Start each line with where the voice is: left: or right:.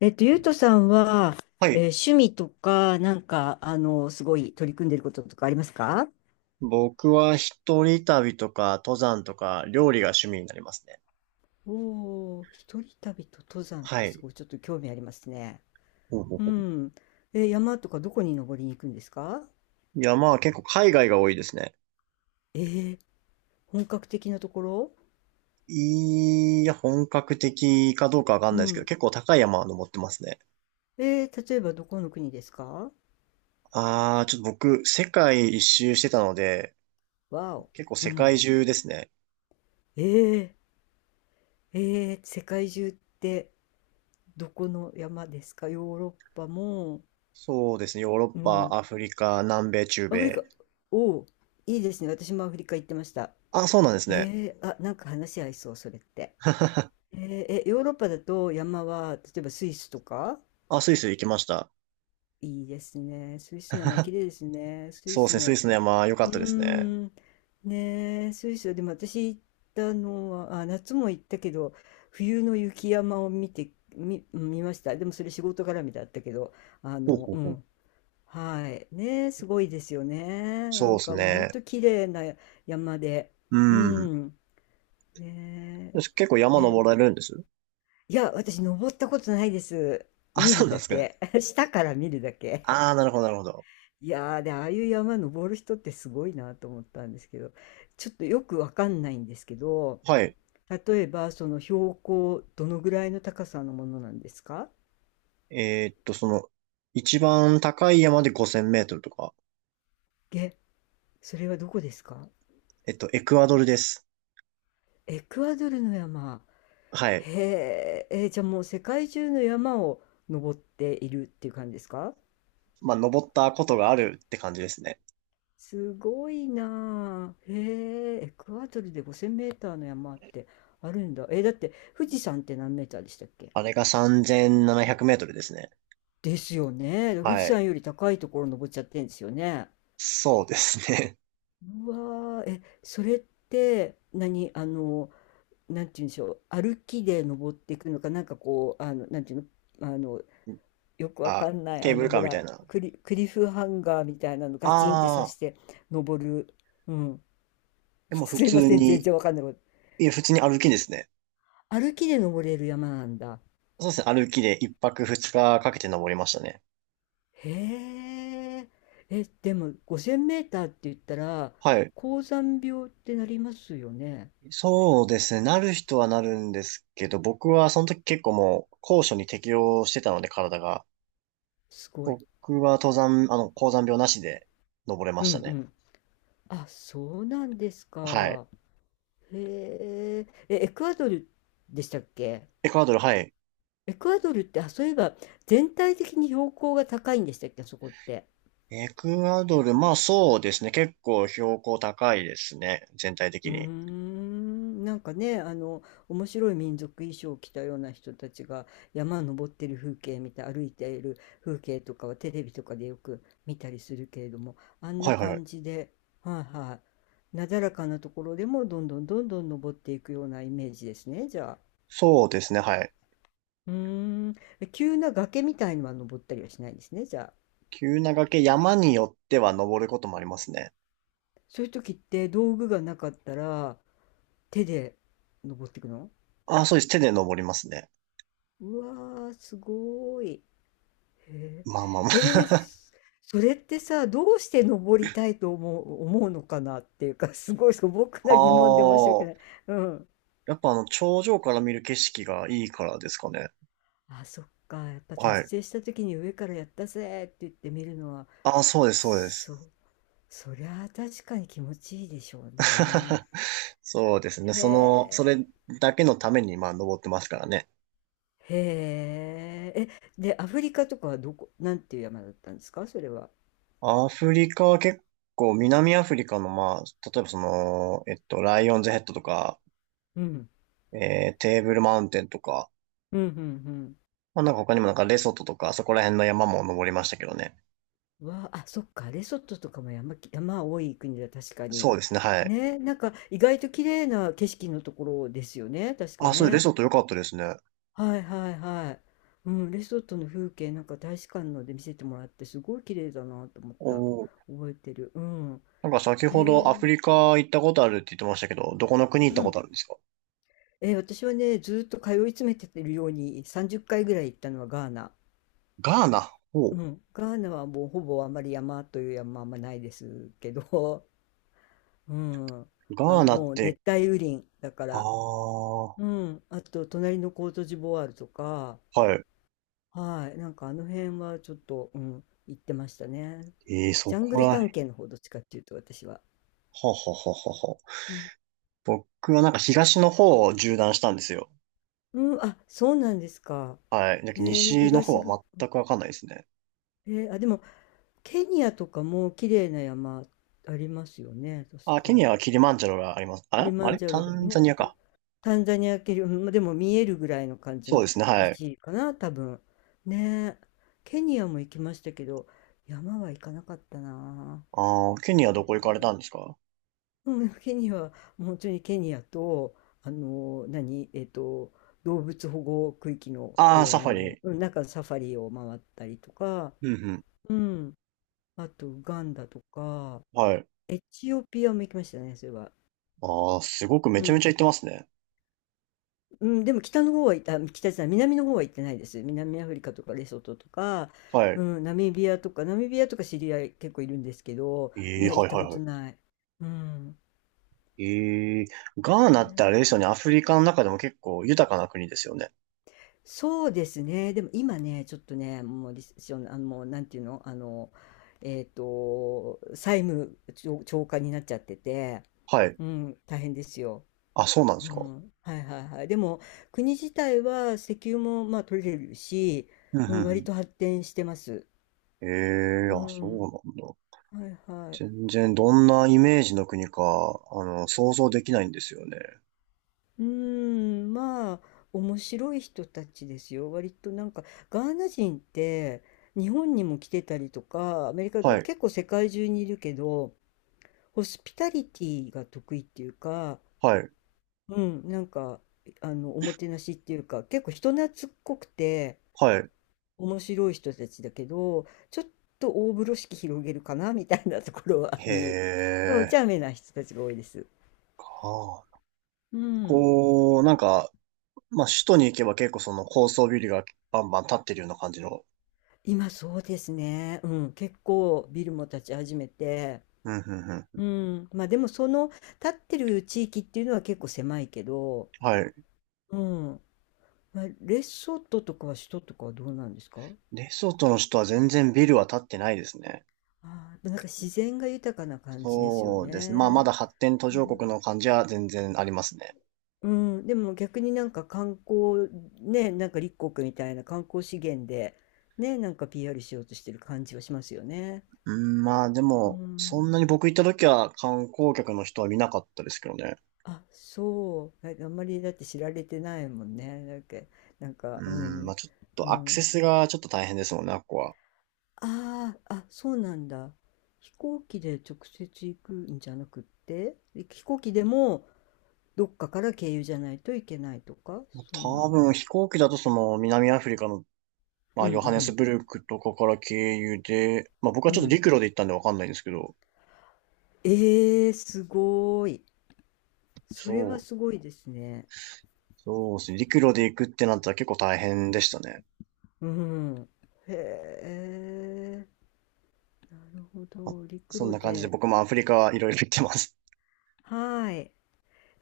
left: ゆうとさんは、
right: はい。
left: 趣味とか、なんか、すごい取り組んでることとかありますか？
right: 僕は一人旅とか登山とか料理が趣味になりますね。
left: おお、一人旅と登山っ
right: は
left: てす
right: い。
left: ごいちょっと興味ありますね。
right: ほうほう
left: う
right: ほ
left: ん。え、山とかどこに登りに行くんですか？
right: う。いや、まあ結構海外が多いですね。
left: えー、本格的なところ。
right: いや、本格的かどうかわかん
left: う
right: ないですけど、
left: ん。
right: 結構高い山は登ってますね。
left: 例えばどこの国ですか？
right: ああ、ちょっと僕、世界一周してたので、
left: わお。
right: 結構
left: う
right: 世界
left: ん。
right: 中ですね。
left: えー、世界中って、どこの山ですか？ヨーロッパも、
right: そうですね。ヨーロッ
left: う
right: パ、
left: ん。
right: アフリカ、南米、中
left: アフリ
right: 米。
left: カ、おお、いいですね。私もアフリカ行ってました。
right: あ、そうなんですね。
left: あ、なんか話合いそう、それって。ヨーロッパだと山は、例えばスイスとか。
right: あ、スイス行きました。
left: いいですね。スイスの山、綺麗ですね。スイ
right: そうで
left: ス
right: すね。ス
left: も。
right: イスの山、良か
left: う
right: っ
left: ー
right: たですね。
left: ん、ねえ、スイスは、でも私行ったのは、あ、夏も行ったけど、冬の雪山を見て、見ました。でもそれ仕事絡みだったけど、
right: ほうほう
left: う
right: ほう。
left: ん、はい。ねえ、すごいですよね。な
right: そう
left: ん
right: です
left: かもう本
right: ね。
left: 当綺麗な山で。
right: う
left: う
right: ん。
left: ん。
right: よ
left: ね
right: し結構
left: え。
right: 山
left: え、
right: 登られるんです？
left: いや、私登ったことないです。
right: あ、
left: 見
right: そ
left: る
right: うなん
left: だ
right: ですかね。
left: け。下から見るだけ。
right: ああ、なるほど、なるほど。
left: いやー、で、ああいう山登る人ってすごいなと思ったんですけど、ちょっとよくわかんないんですけど、
right: はい。
left: 例えばその標高どのぐらいの高さのものなんですか？
right: その、一番高い山で5000メートルとか、
left: え、それはどこですか？
right: エクアドルです。
left: エクアドルの山。
right: はい。
left: へえ、じゃあもう世界中の山を登っているっていう感じですか？
right: まあ、登ったことがあるって感じですね。
left: すごいなあ。へえ、エクアドルで5,000メーターの山ってあるんだ。だって富士山って何メーターでしたっけ？
right: あれが3700メートルですね。
left: ですよね。富士
right: はい。
left: 山より高いところ登っちゃってんですよね。
right: そうですね。
left: うわー、え、それって何、なんて言うんでしょう、歩きで登っていくのか、なんかこう、なんていうの、よくわ
right: あ、
left: かんない
right: ケー
left: あ
right: ブル
left: の
right: カ
left: ほ
right: ーみた
left: ら
right: いな。
left: クリフハンガーみたいなのガチンって刺
right: ああ、
left: して登る、うん、
right: でも普
left: すいま
right: 通
left: せん全
right: に、
left: 然わかんないこと。
right: いや、普通に歩きですね。
left: 歩きで登れる山なんだ。
right: そうですね。歩きで一泊二日かけて登りましたね。
left: へえ、えでも5,000メーターって言ったら
right: はい。
left: 高山病ってなりますよね？
right: そうですね。なる人はなるんですけど、僕はその時結構もう高所に適応してたので体が。
left: すごい。
right: 僕は登山、高山病なしで登れま
left: うん
right: し
left: う
right: たね。
left: ん。あ、そうなんです
right: はい。
left: か？へええ、エクアドルでしたっけ？
right: エクアドル、はい。
left: エクアドルって、あそういえば全体的に標高が高いんでしたっけ、あそこって？
right: エクアドル、まあそうですね。結構標高高いですね。全体
left: う
right: 的
left: ー
right: に。
left: ん、なんかね、面白い民族衣装を着たような人たちが山登ってる風景見て歩いている風景とかはテレビとかでよく見たりするけれども、あん
right: は
left: な
right: いはいはい。
left: 感じで、はいはい、なだらかなところでもどんどんどんどん登っていくようなイメージですね、じゃあ。
right: そうですね、はい。
left: うーん、急な崖みたいのは登ったりはしないんですね、じゃあ。
right: 急な崖、山によっては登ることもありますね。
left: そういう時って道具がなかったら手で登っていくの？
right: あ、そうです。手で登りますね。
left: うわー、すごーい。へ
right: まあまあま
left: え、
right: あ。
left: それってさ、どうして登りたいと思うのかなっていうか、すごい素朴 な疑問で申し訳
right: あ
left: ない。
right: あ、
left: うん。
right: やっぱ頂上から見る景色がいいからですかね。
left: あ、そっか。やっぱ達
right: はい。
left: 成した時に上からやったぜって言ってみるのは、
right: あ、そうです、そうで
left: そ
right: す。
left: そりゃあ確かに気持ちいいでしょうね。
right: そうですね。
left: へ
right: その、そ
left: え、
right: れだけのために、まあ、登ってますからね。
left: へえ。え、で、アフリカとかはどこ、なんていう山だったんですか、それは。
right: アフリカは結構、南アフリカの、まあ、例えばその、ライオンズヘッドとか、
left: うん、
right: テーブルマウンテンとか、
left: うん、うん、うん。
right: まあ、なんか他にもなんかレソトとか、そこら辺の山も登りましたけどね。
left: わあ、あ、そっか、レソトとかも山多い国だ、確かに。
right: そうですね、はい。
left: ね、なんか意外と綺麗な景色のところですよね、確か
right: あ、そう、レ
left: ね。
right: ソト良かったですね。
left: はいはいはい。うん、レソトの風景なんか大使館ので見せてもらってすごい綺麗だなと思っ
right: お
left: た。
right: ー。
left: 覚えてる。うん。
right: なんか先
left: へ
right: ほど
left: え。
right: アフリカ行ったことあるって言ってましたけど、どこの国行っ
left: う
right: たこ
left: ん。
right: とあるんですか？
left: 私はね、ずーっと通い詰めてるように30回ぐらい行ったのはガーナ。
right: ガーナ。お
left: う
right: う。
left: ん。ガーナはもうほぼあまり山という山はあんまないですけど、うん。
right: ガ
left: あ、
right: ーナっ
left: もう熱
right: て。
left: 帯雨林だか
right: あ
left: ら。
right: あ、は
left: うん。あと、隣のコートジボワールとか、
right: い。
left: はい。なんかあの辺はちょっと、うん、行ってましたね。
right: ええ、そ
left: ジャング
right: こ
left: ル
right: らへん。は
left: 探検の方、どっちかっていうと、私は。
right: ははあはあはあ。
left: うん。
right: 僕はなんか東の方を縦断したんですよ。
left: うん、あ、そうなんですか。
right: はい。だけど
left: へえ、
right: 西の方
left: 東が。
right: は全くわかんないですね。
left: へえ、あ、でも、ケニアとかも綺麗な山ありますよね、確
right: あ、ケ
left: か。
right: ニアはキリマンジャロがあります。あ
left: キ
right: れ
left: リマ
right: あ
left: ン
right: れ
left: ジャ
right: タ
left: ロが
right: ンザ
left: ね。
right: ニアか。
left: タンザニア系より、うん、までも見えるぐらいの感じ
right: そう
left: の
right: ですね、は
left: 位
right: い。
left: 置かな、多分。ねえ。ケニアも行きましたけど、山は行かなかったな。
right: ああ、ケニアどこ行かれた
left: ね、
right: んですか？
left: うん、ケニアは、もう本当にケニアと、何、動物保護区域の
right: ああー、
left: 公
right: サファ
left: 園の、
right: リ。
left: うん、なんかサファリを回ったりとか、
right: うんうん。
left: うん、あとウガンダとか、
right: はい。
left: エチオピアも行きましたね、それは。
right: ああ、すごくめ
left: う
right: ちゃめ
left: ん
right: ちゃ行ってますね。
left: うん、でも北の方は行った、北じゃない、南の方は行ってないです。南アフリカとかレソトとか、
right: は
left: う
right: い。
left: ん、ナミビアとか、知り合い結構いるんですけど、
right: ええ、
left: 行
right: は
left: っ
right: い
left: た
right: はい
left: こ
right: は
left: と
right: い。
left: ない。うん。
right: ええ、ガ
left: え
right: ーナってあ
left: ー
right: れですよね。アフリカの中でも結構豊かな国ですよね。
left: そうですね。でも今ね、ちょっとね、もうリセッション、もうなんていうの、債務超過になっちゃってて、
right: はい。
left: うん、大変ですよ。
right: あ、そうなんで
left: う
right: すか。
left: ん、はいはいはい。でも、国自体は石油もまあ取れるし、
right: うんうん
left: うん、
right: う
left: 割
right: ん。
left: と発展してます。
right: ええ。
left: う
right: あ、そ
left: ん、
right: うなんだ。
left: はいはい。
right: 全然どんなイメージの国か、あの、想像できないんですよね。
left: うーん、まあ、面白い人たちですよ。割となんか、ガーナ人って、日本にも来てたりとか、アメリカで
right: はい、
left: 結構世界中にいるけど、ホスピタリティが得意っていうか、
right: はい、
left: うん、なんか、おもてなしっていうか、結構人懐っこくて、
right: はい。
left: 面白い人たちだけど、ちょっと大風呂敷広げるかな、みたいなところはあ
right: へ
left: り、お
right: え、
left: 茶目な人たちが多いです。
right: はあ。
left: うん。
right: こう、なんか、まあ、首都に行けば結構その高層ビルがバンバン立ってるような感じの。
left: 今そうですね。うん、結構ビルも建ち始めて、
right: うん、うん、う
left: う
right: ん。
left: ん、まあでもその建ってる地域っていうのは結構狭いけど、
right: はい。
left: うん、まあ、レソトとかは首都とかはどうなんですか？
right: レソトの首都は全然ビルは立ってないですね。
left: あー、なんか自然が豊かな感じですよ
right: そうですね。まあ、ま
left: ね。
right: だ発展途
left: う
right: 上
left: ん、
right: 国の感じは全然ありますね。
left: うん、でも逆になんか観光ね、なんか立国みたいな観光資源でね、なんか PR しようとしてる感じはしますよね。
right: うん、まあ、で
left: う
right: も、そ
left: ん、
right: んなに僕行った時は観光客の人は見なかったですけどね。
left: あ、そう。あ、あんまりだって知られてないもんね。だっけ、なんか、
right: う
left: う
right: ん、まあ
left: ん、
right: ちょっ
left: う
right: とアクセ
left: ん。
right: スがちょっと大変ですもんね、あっこは。
left: ああ、あ、そうなんだ。飛行機で直接行くんじゃなくって、飛行機でもどっかから経由じゃないといけないとか、
right: まあ
left: そん
right: 多
left: な。
right: 分飛行機だとその南アフリカの、ま
left: う
right: あ、
left: んう
right: ヨハネス
left: ん。
right: ブルクとかから経由で、まあ僕は
left: う
right: ちょっと
left: ん。
right: 陸路で行ったんでわかんないんですけど、
left: ええー、すごい。それは
right: そ
left: す
right: う、
left: ごいですね。
right: そうですね。陸路で行くってなったら結構大変でしたね。
left: うん。へえ、なるほ
right: まあ
left: ど。陸
right: そんな
left: 路
right: 感じで
left: で。
right: 僕もアフリカいろいろ行ってます。
left: はい。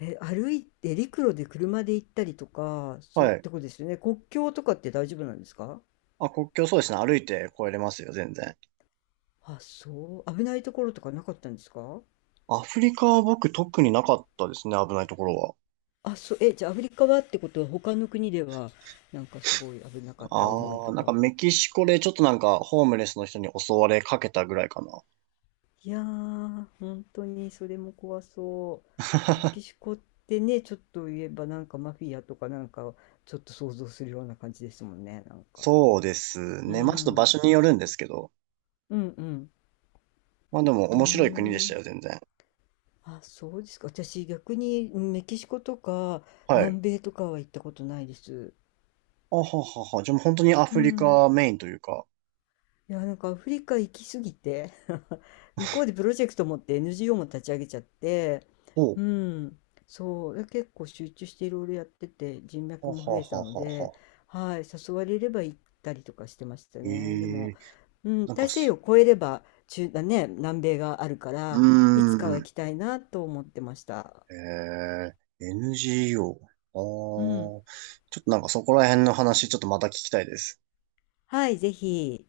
left: え、歩いて陸路で車で行ったりとか、そういっ
right: はい。
left: たことですよね。国境とかって大丈夫なんですか？
right: あ、国境そうですね。歩いて越えれますよ、全然。
left: あ、そう。危ないところとかなかったんですか？
right: アフリカは僕特になかったですね、危ないところは。
left: あ、そう。え、じゃあアフリカはってことは、他の国ではなんかすごい危なかった思い
right: ああ、
left: と
right: なんか
left: か。
right: メキシコでちょっとなんかホームレスの人に襲われかけたぐらいかな。
left: いやー、本当にそれも怖そう。メキシ コってね、ちょっと言えばなんかマフィアとかなんかちょっと想像するような感じですもんね、なんか。
right: そうです
left: う
right: ね。まあちょっと場所
left: ん。
right: によるんですけど。
left: うんうん。
right: まあでも
left: うー
right: 面白い国でしたよ、
left: ん。
right: 全然。
left: あ、そうですか。私逆にメキシコとか
right: はい。
left: 南米とかは行ったことないです。
right: あははは。じゃあもう本当にア
left: う
right: フリ
left: ん。
right: カメインというか。
left: いや、なんかアフリカ行きすぎて 向こうでプロジェクト持って NGO も立ち上げちゃって、
right: ほう。
left: うん。そう。結構集中していろいろやってて人
right: あ
left: 脈
right: は
left: も増
right: は
left: えたの
right: は
left: で、
right: は。
left: はい。誘われれば行ったりとかしてました
right: え
left: ね。でも、
right: えー。
left: うん。
right: なんか
left: 大西洋
right: す、
left: を越えれば中、だね、南米があるか
right: う
left: ら、いつかは
right: ーん。
left: 行きたいなと思ってました。
right: ええ NGO。
left: う
right: ああ。
left: ん。
right: ちょっとなんかそこら辺の話、ちょっとまた聞きたいです。
left: はい、ぜひ。